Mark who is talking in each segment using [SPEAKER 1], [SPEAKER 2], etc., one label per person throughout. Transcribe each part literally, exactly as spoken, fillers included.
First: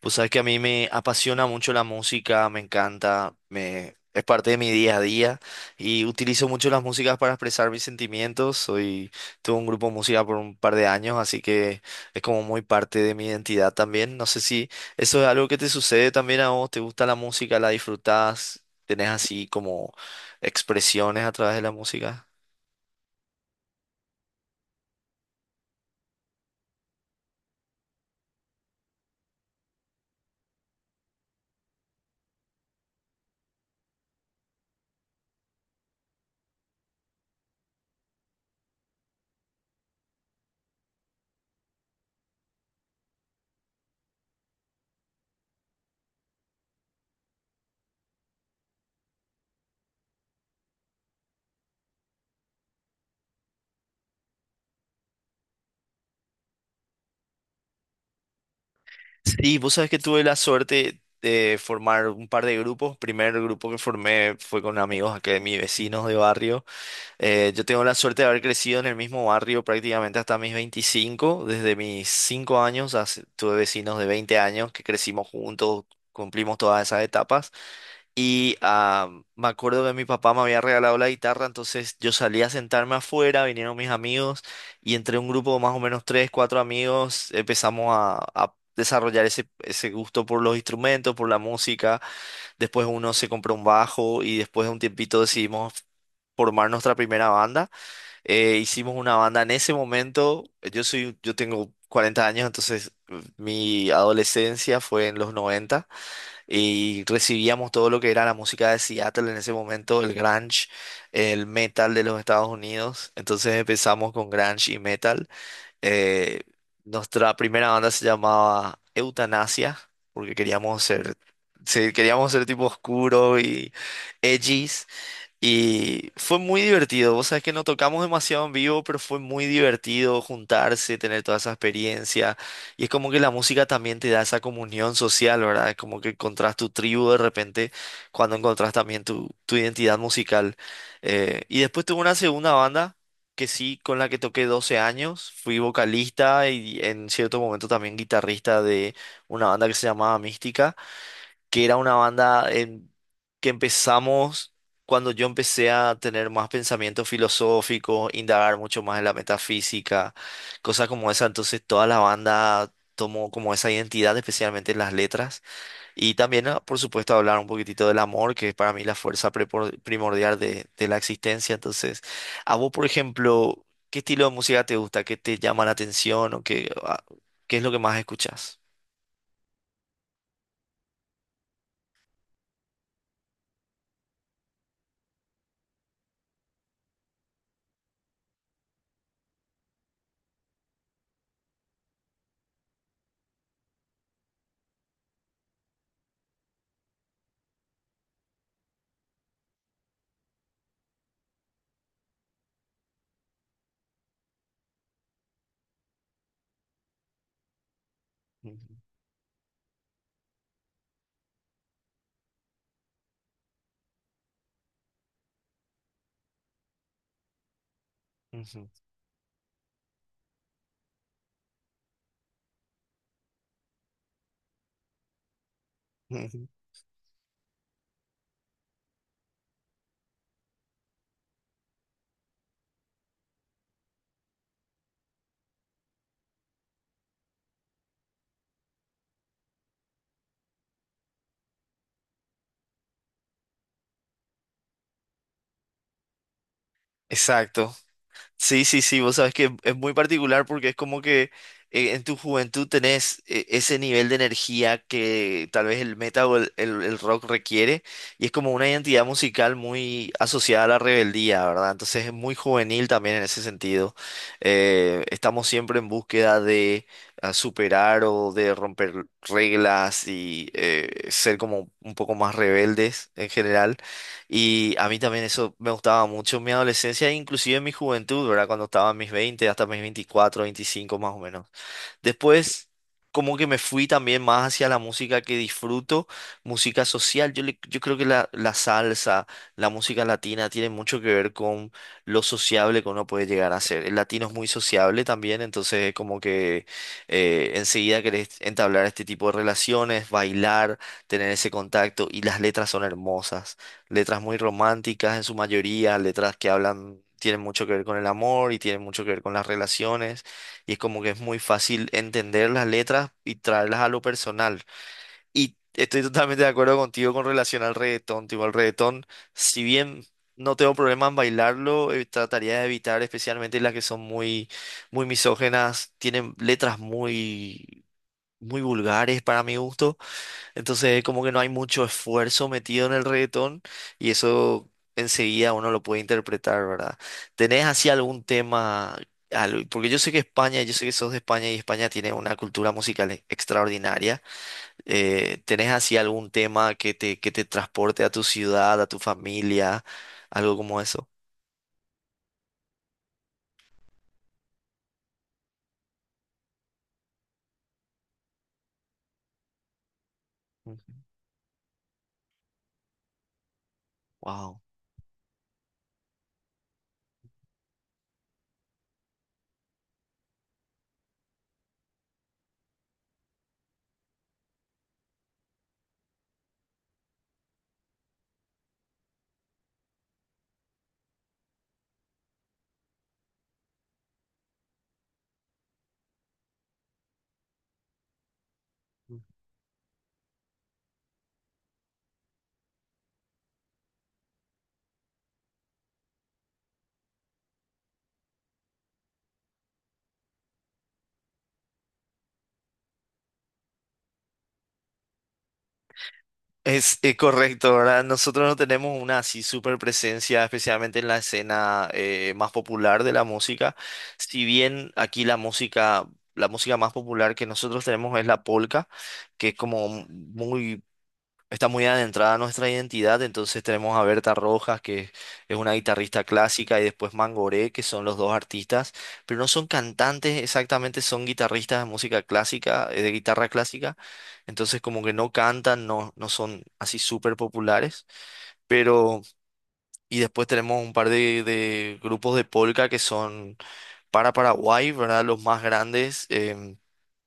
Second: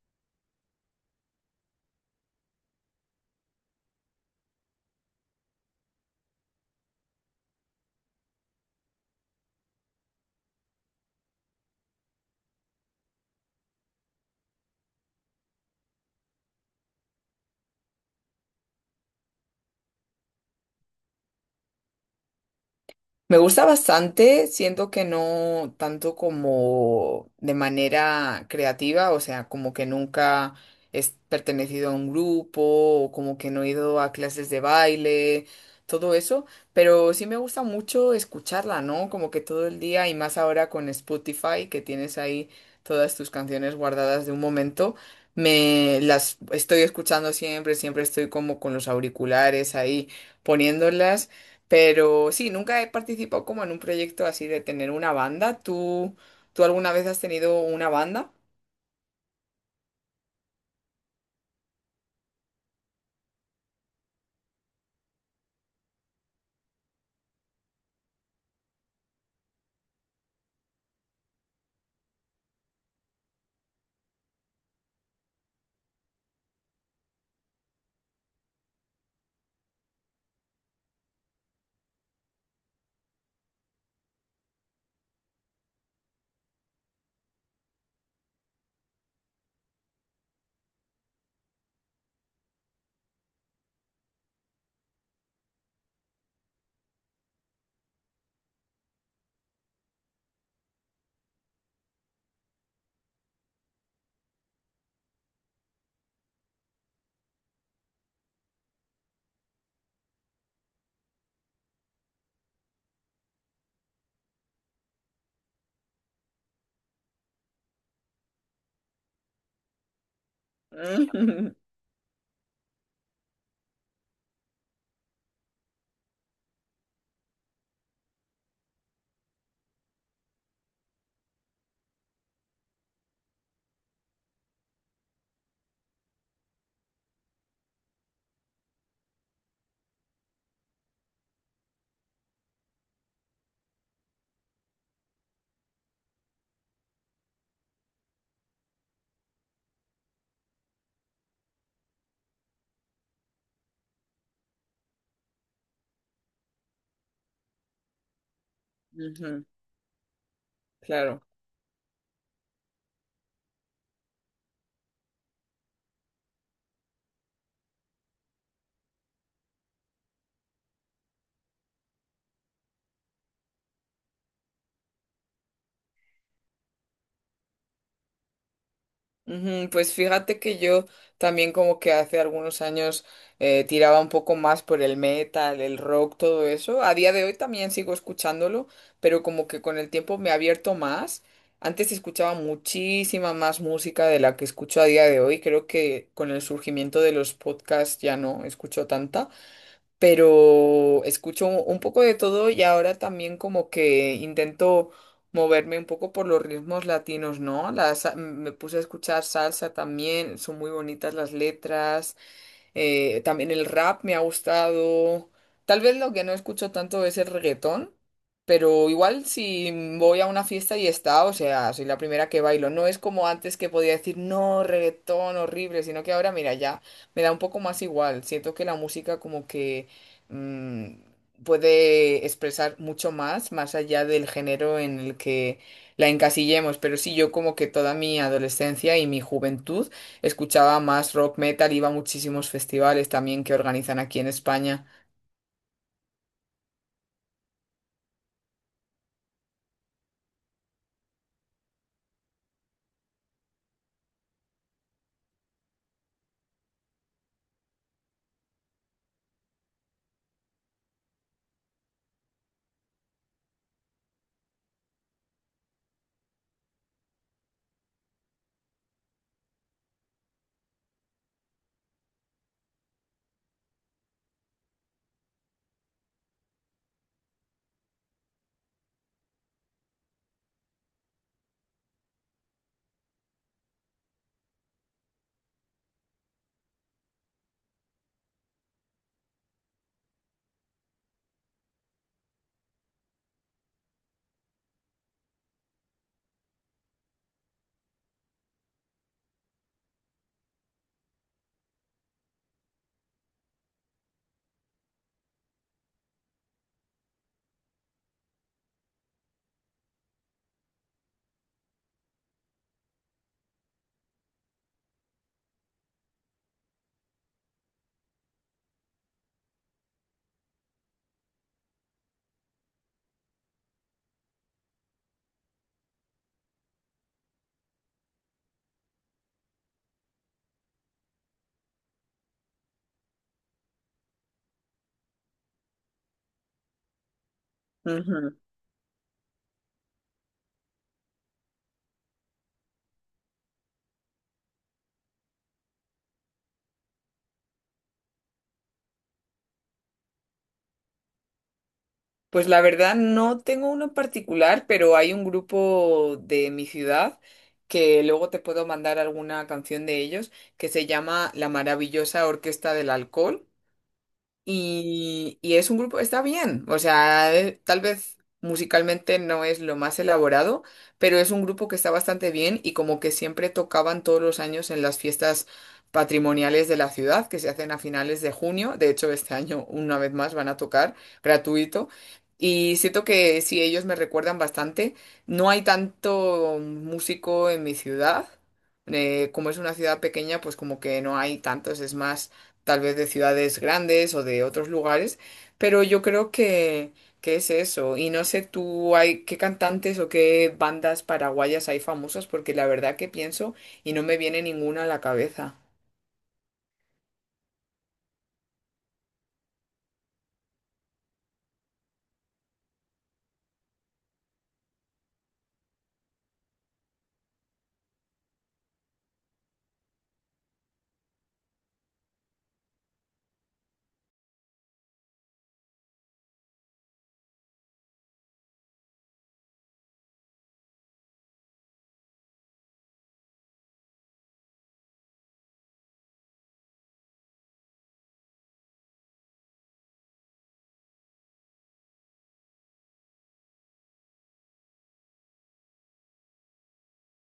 [SPEAKER 1] Pues sabes que a mí me apasiona mucho la música, me encanta, me, es parte de mi día a día y utilizo mucho las músicas para expresar mis sentimientos. Soy, tuve un grupo de música por un par de años, así que es como muy parte de mi identidad también. No sé si eso es algo que te sucede también a vos, te gusta la música, la disfrutás, tenés así como expresiones a través de la música.
[SPEAKER 2] Me gusta bastante, siento que no tanto como de manera creativa, o sea, como que nunca he pertenecido a un grupo o como que no he ido a clases de baile, todo eso, pero sí me gusta mucho escucharla, ¿no? Como que todo el día y más ahora con Spotify que tienes ahí todas tus canciones guardadas de un momento, me las estoy escuchando siempre, siempre estoy como con los auriculares ahí poniéndolas. Pero sí, nunca he participado como en un proyecto así de tener una banda. ¿Tú, tú alguna vez has tenido una banda?
[SPEAKER 1] Sí, vos sabes que tuve la suerte de formar un par de grupos. Primer grupo que formé fue con amigos acá de mis vecinos de barrio. Eh, yo tengo la suerte de haber crecido en el mismo barrio prácticamente hasta mis veinticinco. Desde mis cinco años as- tuve vecinos de 20 años que crecimos juntos, cumplimos todas esas etapas. Y ah, me acuerdo que mi papá me había regalado la guitarra, entonces yo salí a sentarme afuera, vinieron mis amigos y entre un grupo de más o menos tres, cuatro amigos empezamos a, a desarrollar ese, ese gusto por los instrumentos, por la música. Después uno se compró un bajo y después de un tiempito decidimos formar nuestra primera banda. Eh, hicimos una banda en ese momento, yo soy, yo tengo cuarenta años, entonces eh, mi adolescencia fue en los noventa y recibíamos todo lo que era la música de Seattle en ese momento, el grunge, el metal de los Estados Unidos. Entonces empezamos con grunge y metal. Eh, nuestra primera banda se llamaba Eutanasia, porque queríamos ser,
[SPEAKER 2] Ujú,
[SPEAKER 1] sí, queríamos ser tipo oscuro y edgy, y fue muy divertido. Vos sabés que no tocamos demasiado en vivo, pero fue muy divertido juntarse, tener toda esa experiencia. Y es como que la música también te da esa comunión social, ¿verdad? Es como que encontrás tu tribu de repente cuando encontrás también tu, tu identidad musical. Eh, y después tuve una segunda banda que sí, con la que toqué doce años. Fui vocalista y en cierto momento también guitarrista de una banda que se llamaba Mística que era una banda en- que empezamos cuando yo empecé a tener más pensamientos filosóficos, indagar mucho más en la
[SPEAKER 2] ujú.
[SPEAKER 1] metafísica, cosas como
[SPEAKER 2] Claro.
[SPEAKER 1] esa. Entonces toda la banda tomó como esa identidad, especialmente en las letras. Y también, ah, por supuesto, hablar un poquitito del amor, que es para mí la fuerza prepor- primordial de, de la existencia. Entonces, a vos, por ejemplo, ¿qué estilo de música te gusta? ¿Qué te llama la atención? ¿O qué, ah, qué es lo que más escuchas?
[SPEAKER 2] Ujú. Pues fíjate que yo también como que hace algunos años eh, tiraba un poco más por el metal, el rock, todo eso. A día de hoy también sigo escuchándolo, pero como que con el tiempo me he abierto más. Antes escuchaba muchísima más música de la que escucho a día de hoy. Creo que con el surgimiento de los podcasts ya no escucho tanta, pero escucho un poco de todo y ahora también como que intento moverme un poco por los ritmos latinos, ¿no? La sa- me
[SPEAKER 1] Ujú,
[SPEAKER 2] puse a escuchar salsa también, son muy bonitas las letras. Eh, también el rap me ha gustado. Tal vez lo que no escucho tanto es el reggaetón,
[SPEAKER 1] ujú,
[SPEAKER 2] pero igual si voy a una fiesta y está, o sea, soy la primera que bailo. No es como antes que podía decir, no, reggaetón horrible, sino que ahora,
[SPEAKER 1] ujú.
[SPEAKER 2] mira, ya me da un poco más igual. Siento que la música como que mm, puede expresar mucho más, más allá del género en el que la encasillemos. Pero sí, yo como que toda mi adolescencia y mi juventud escuchaba más rock metal, iba a muchísimos festivales también que organizan aquí en España.
[SPEAKER 1] Exacto. Sí, sí, sí, vos sabés que es muy particular porque es como que eh, en tu juventud tenés eh, ese nivel de energía que tal vez el metal o el, el- el rock requiere y es como una identidad musical muy asociada a la rebeldía, ¿verdad? Entonces es muy juvenil también en ese sentido. Eh, estamos siempre en búsqueda de ah, superar o de romper reglas y eh, ser como un poco más rebeldes en general. Y a mí también eso me gustaba mucho en mi adolescencia, e inclusive en mi juventud, ¿verdad? Cuando estaba en mis veinte hasta mis veinticuatro veinticinco más o menos. Después, como que me fui también más hacia la música que disfruto, música social. Yo, le- yo creo que la, la salsa, la música latina tiene mucho que ver con lo sociable que uno puede llegar a ser. El latino es muy sociable también, entonces es como que eh, enseguida querés entablar este tipo de relaciones, bailar, tener ese contacto y las letras son hermosas. Letras muy románticas en su mayoría, letras que hablan, tienen mucho que ver con el amor y tienen mucho que ver con las relaciones. Y es como que es muy fácil entender las letras y traerlas a lo personal. Y estoy totalmente de acuerdo contigo con relación al reggaetón. Tipo, el reggaetón, si bien no tengo problema en bailarlo, eh, trataría de evitar especialmente las que son muy, muy misógenas, tienen letras muy, muy vulgares para mi gusto. Entonces, como que no hay mucho esfuerzo metido en el reggaetón y eso enseguida uno lo puede interpretar, ¿verdad? ¿Tenés así algún
[SPEAKER 2] Ujú.
[SPEAKER 1] tema? al- Porque yo sé que España, yo sé que sos de España y España tiene una cultura musical e- extraordinaria. Eh, ¿tenés así algún tema que te, que te transporte a tu ciudad, a tu familia, algo como eso?
[SPEAKER 2] Pues la verdad no tengo uno en particular, pero hay un grupo de mi ciudad que luego te puedo mandar alguna canción de ellos que se llama La Maravillosa Orquesta del Alcohol.
[SPEAKER 1] Wow.
[SPEAKER 2] Y, y es un grupo, está bien, o sea, eh, tal vez musicalmente no es lo más elaborado, pero es un grupo que está bastante bien y como que siempre tocaban todos los años en las fiestas patrimoniales de la ciudad, que se hacen a finales de junio. De hecho, este año una vez más van a tocar gratuito. Y siento que sí, ellos me recuerdan bastante. No hay tanto músico en mi ciudad, eh, como es una ciudad pequeña, pues como que no hay tantos, es más tal vez de ciudades grandes o de otros lugares, pero yo creo que, que es eso. Y no sé tú, hay, qué cantantes o qué bandas paraguayas hay famosas, porque la verdad que pienso y no me viene ninguna a la cabeza.
[SPEAKER 1] Es, eh, correcto, ¿verdad? Nosotros no tenemos una así super presencia, especialmente en la escena eh, más popular de la música. Si bien aquí la música, la música más popular que nosotros tenemos es la polka, que es como muy está muy adentrada a nuestra identidad, entonces tenemos a Berta Rojas, que es una guitarrista clásica, y después Mangoré, que son los dos artistas, pero no son cantantes exactamente, son guitarristas de música clásica, eh, de guitarra clásica, entonces como que no cantan, no, no son así súper populares, pero... Y después tenemos un par de, de grupos de polka que son para Paraguay, ¿verdad? Los más grandes. em,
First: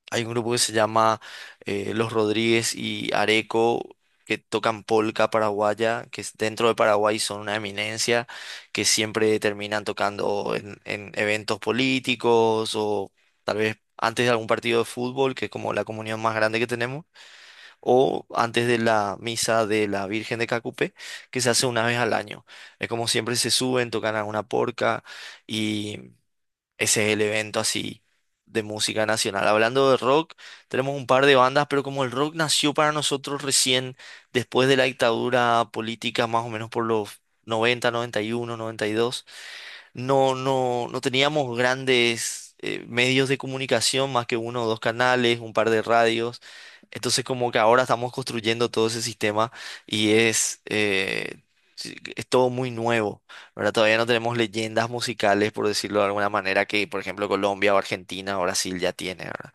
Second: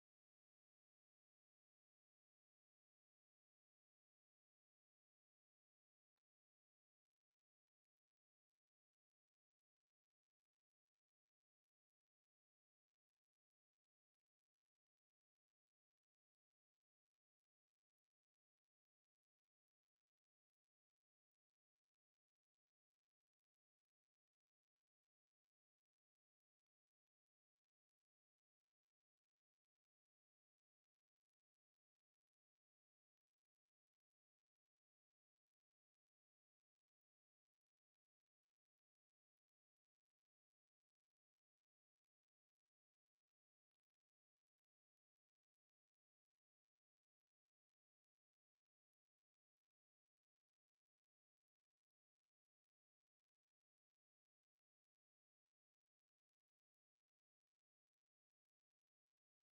[SPEAKER 1] hay un grupo que se llama eh, Los Rodríguez y Areco, que tocan polca paraguaya, que es- dentro de Paraguay son una eminencia, que siempre terminan tocando en, en eventos políticos o tal vez antes de algún partido de fútbol, que es como la comunión más grande que tenemos, o antes de la misa de la Virgen de Cacupé, que se hace una vez al año. Es como siempre se suben, tocan alguna porca. Ese es el evento así de música nacional. Hablando de rock, tenemos un par de bandas, pero como el rock nació para nosotros recién después de la dictadura política, más o menos por los noventa, noventa y uno, noventa y dos. No, no, no teníamos grandes eh, medios de comunicación, más que uno o dos canales, un par de radios. Entonces como que ahora estamos construyendo todo ese sistema y es, eh, sí, es todo muy nuevo, ¿verdad? Todavía no tenemos leyendas musicales, por decirlo de alguna manera, que por ejemplo Colombia o Argentina o Brasil ya tiene, ¿verdad?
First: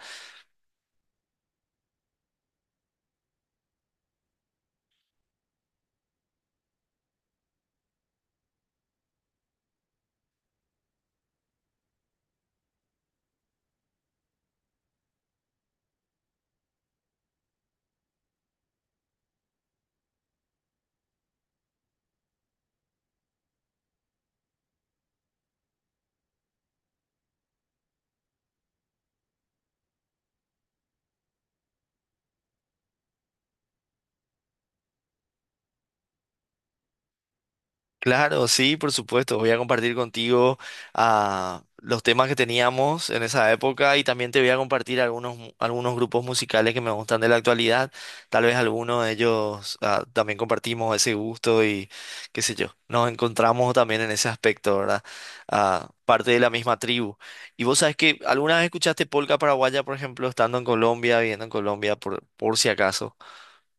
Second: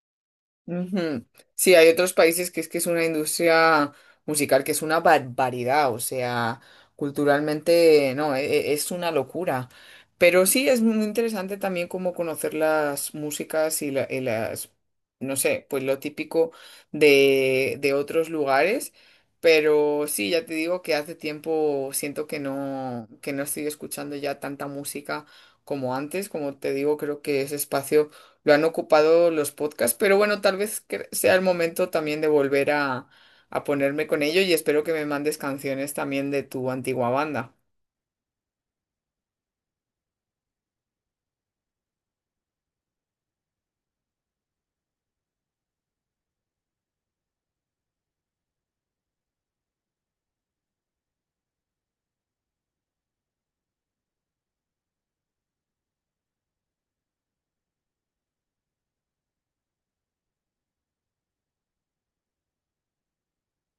[SPEAKER 2] Ujú. Sí, hay otros países que es que es una industria musical que es una barbaridad, o sea, culturalmente no, e- e- es una locura. Pero sí es muy interesante también como conocer las músicas y, la- y las, no sé, pues lo típico de, de otros lugares. Pero sí, ya te digo que hace tiempo siento que no, que no estoy escuchando ya tanta música como antes. Como te digo, creo que ese espacio lo han ocupado los podcasts, pero bueno, tal vez cre- sea el momento también de volver a, a ponerme con ello, y espero que me mandes canciones también de tu antigua banda.
[SPEAKER 1] Claro, sí, por supuesto. Voy a compartir contigo ah, los temas que teníamos en esa época y también te voy a compartir algunos, mu- algunos grupos musicales que me gustan de la actualidad. Tal vez algunos de ellos ah, también compartimos ese gusto y qué sé yo. Nos encontramos también en ese aspecto, ¿verdad? Ah, parte de la misma tribu. Y vos sabes que alguna vez escuchaste polca paraguaya, por ejemplo, estando en Colombia, viviendo en Colombia, por, por si acaso.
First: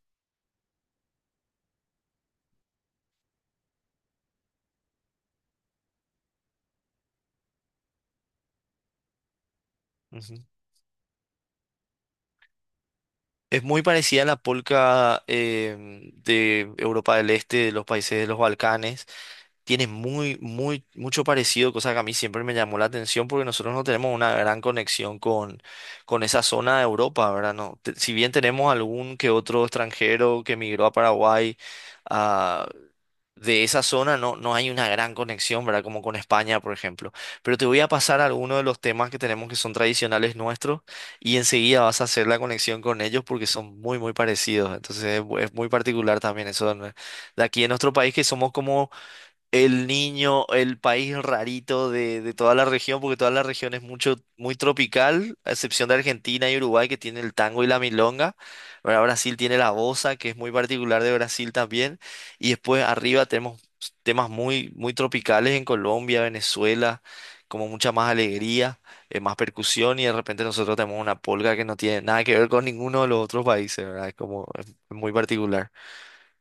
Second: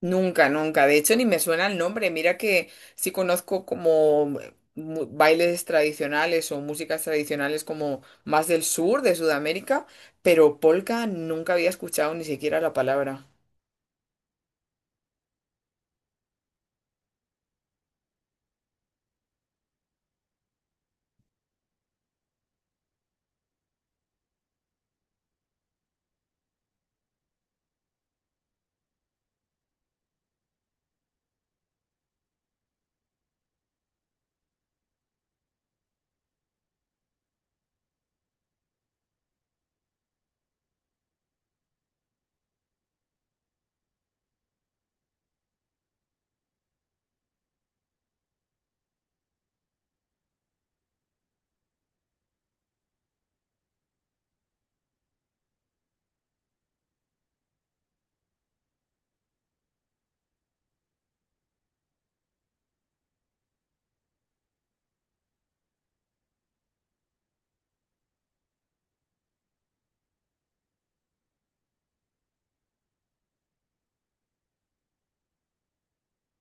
[SPEAKER 2] Nunca, nunca. De hecho, ni me suena el nombre. Mira que sí conozco como mu- bailes tradicionales o músicas tradicionales como más del sur de Sudamérica, pero polka nunca había escuchado ni siquiera la palabra.
[SPEAKER 1] Es muy parecida a la polca em, de Europa del Este, de los países de los Balcanes. Tiene muy, muy, mucho parecido, cosa que a mí siempre me llamó la atención porque nosotros no tenemos una gran conexión con, con esa zona de Europa, ¿verdad? No, te- si bien tenemos algún que otro extranjero que emigró a Paraguay, de esa zona no, no hay una gran conexión, ¿verdad? Como con España, por ejemplo. Pero te voy a pasar algunos de los temas que tenemos que son tradicionales nuestros y enseguida vas a hacer la conexión con ellos porque son muy, muy parecidos. Entonces es, mu- es muy particular también eso de, nue- de aquí en nuestro país que somos como el niño, el país rarito de, de toda la región, porque toda la región es mucho, muy tropical, a excepción de Argentina y Uruguay, que tienen el tango y la milonga. Ahora Brasil tiene la bossa, que es muy particular de Brasil también. Y después arriba tenemos temas muy, muy tropicales en Colombia, Venezuela, como mucha más alegría, eh, más percusión, y de repente nosotros tenemos una polca que no tiene nada que ver con ninguno de los otros países, ¿verdad? Es como es muy particular.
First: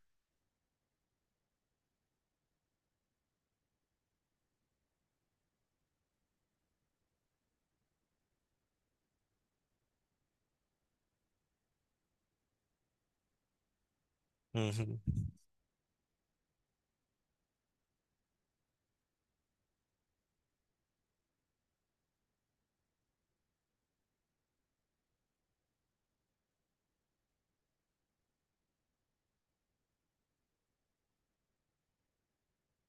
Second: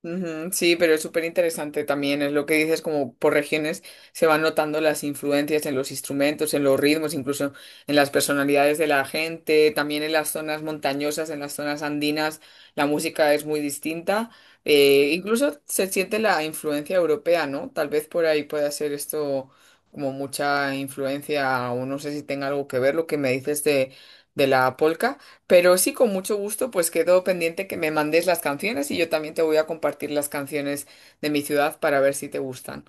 [SPEAKER 2] Ujú. Sí, pero es súper interesante también, es lo que dices, como por regiones se van notando las influencias en los instrumentos, en los ritmos, incluso en las personalidades de la gente, también en las zonas montañosas, en las zonas andinas, la música es muy distinta.
[SPEAKER 1] Ujú.
[SPEAKER 2] Eh, incluso se siente la influencia europea, ¿no? Tal vez por ahí pueda ser esto como mucha influencia, o no sé si tenga algo que ver lo que me dices de, de la polca. Pero sí, con mucho gusto, pues quedo pendiente que me mandes las canciones y yo también te voy a compartir las canciones de mi ciudad para ver si te gustan.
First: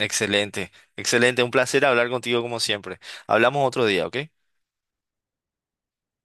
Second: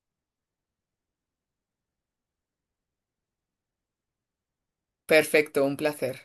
[SPEAKER 1] Excelente, excelente. Un placer hablar contigo como siempre. Hablamos otro día, ¿ok?
[SPEAKER 2] Perfecto, un placer.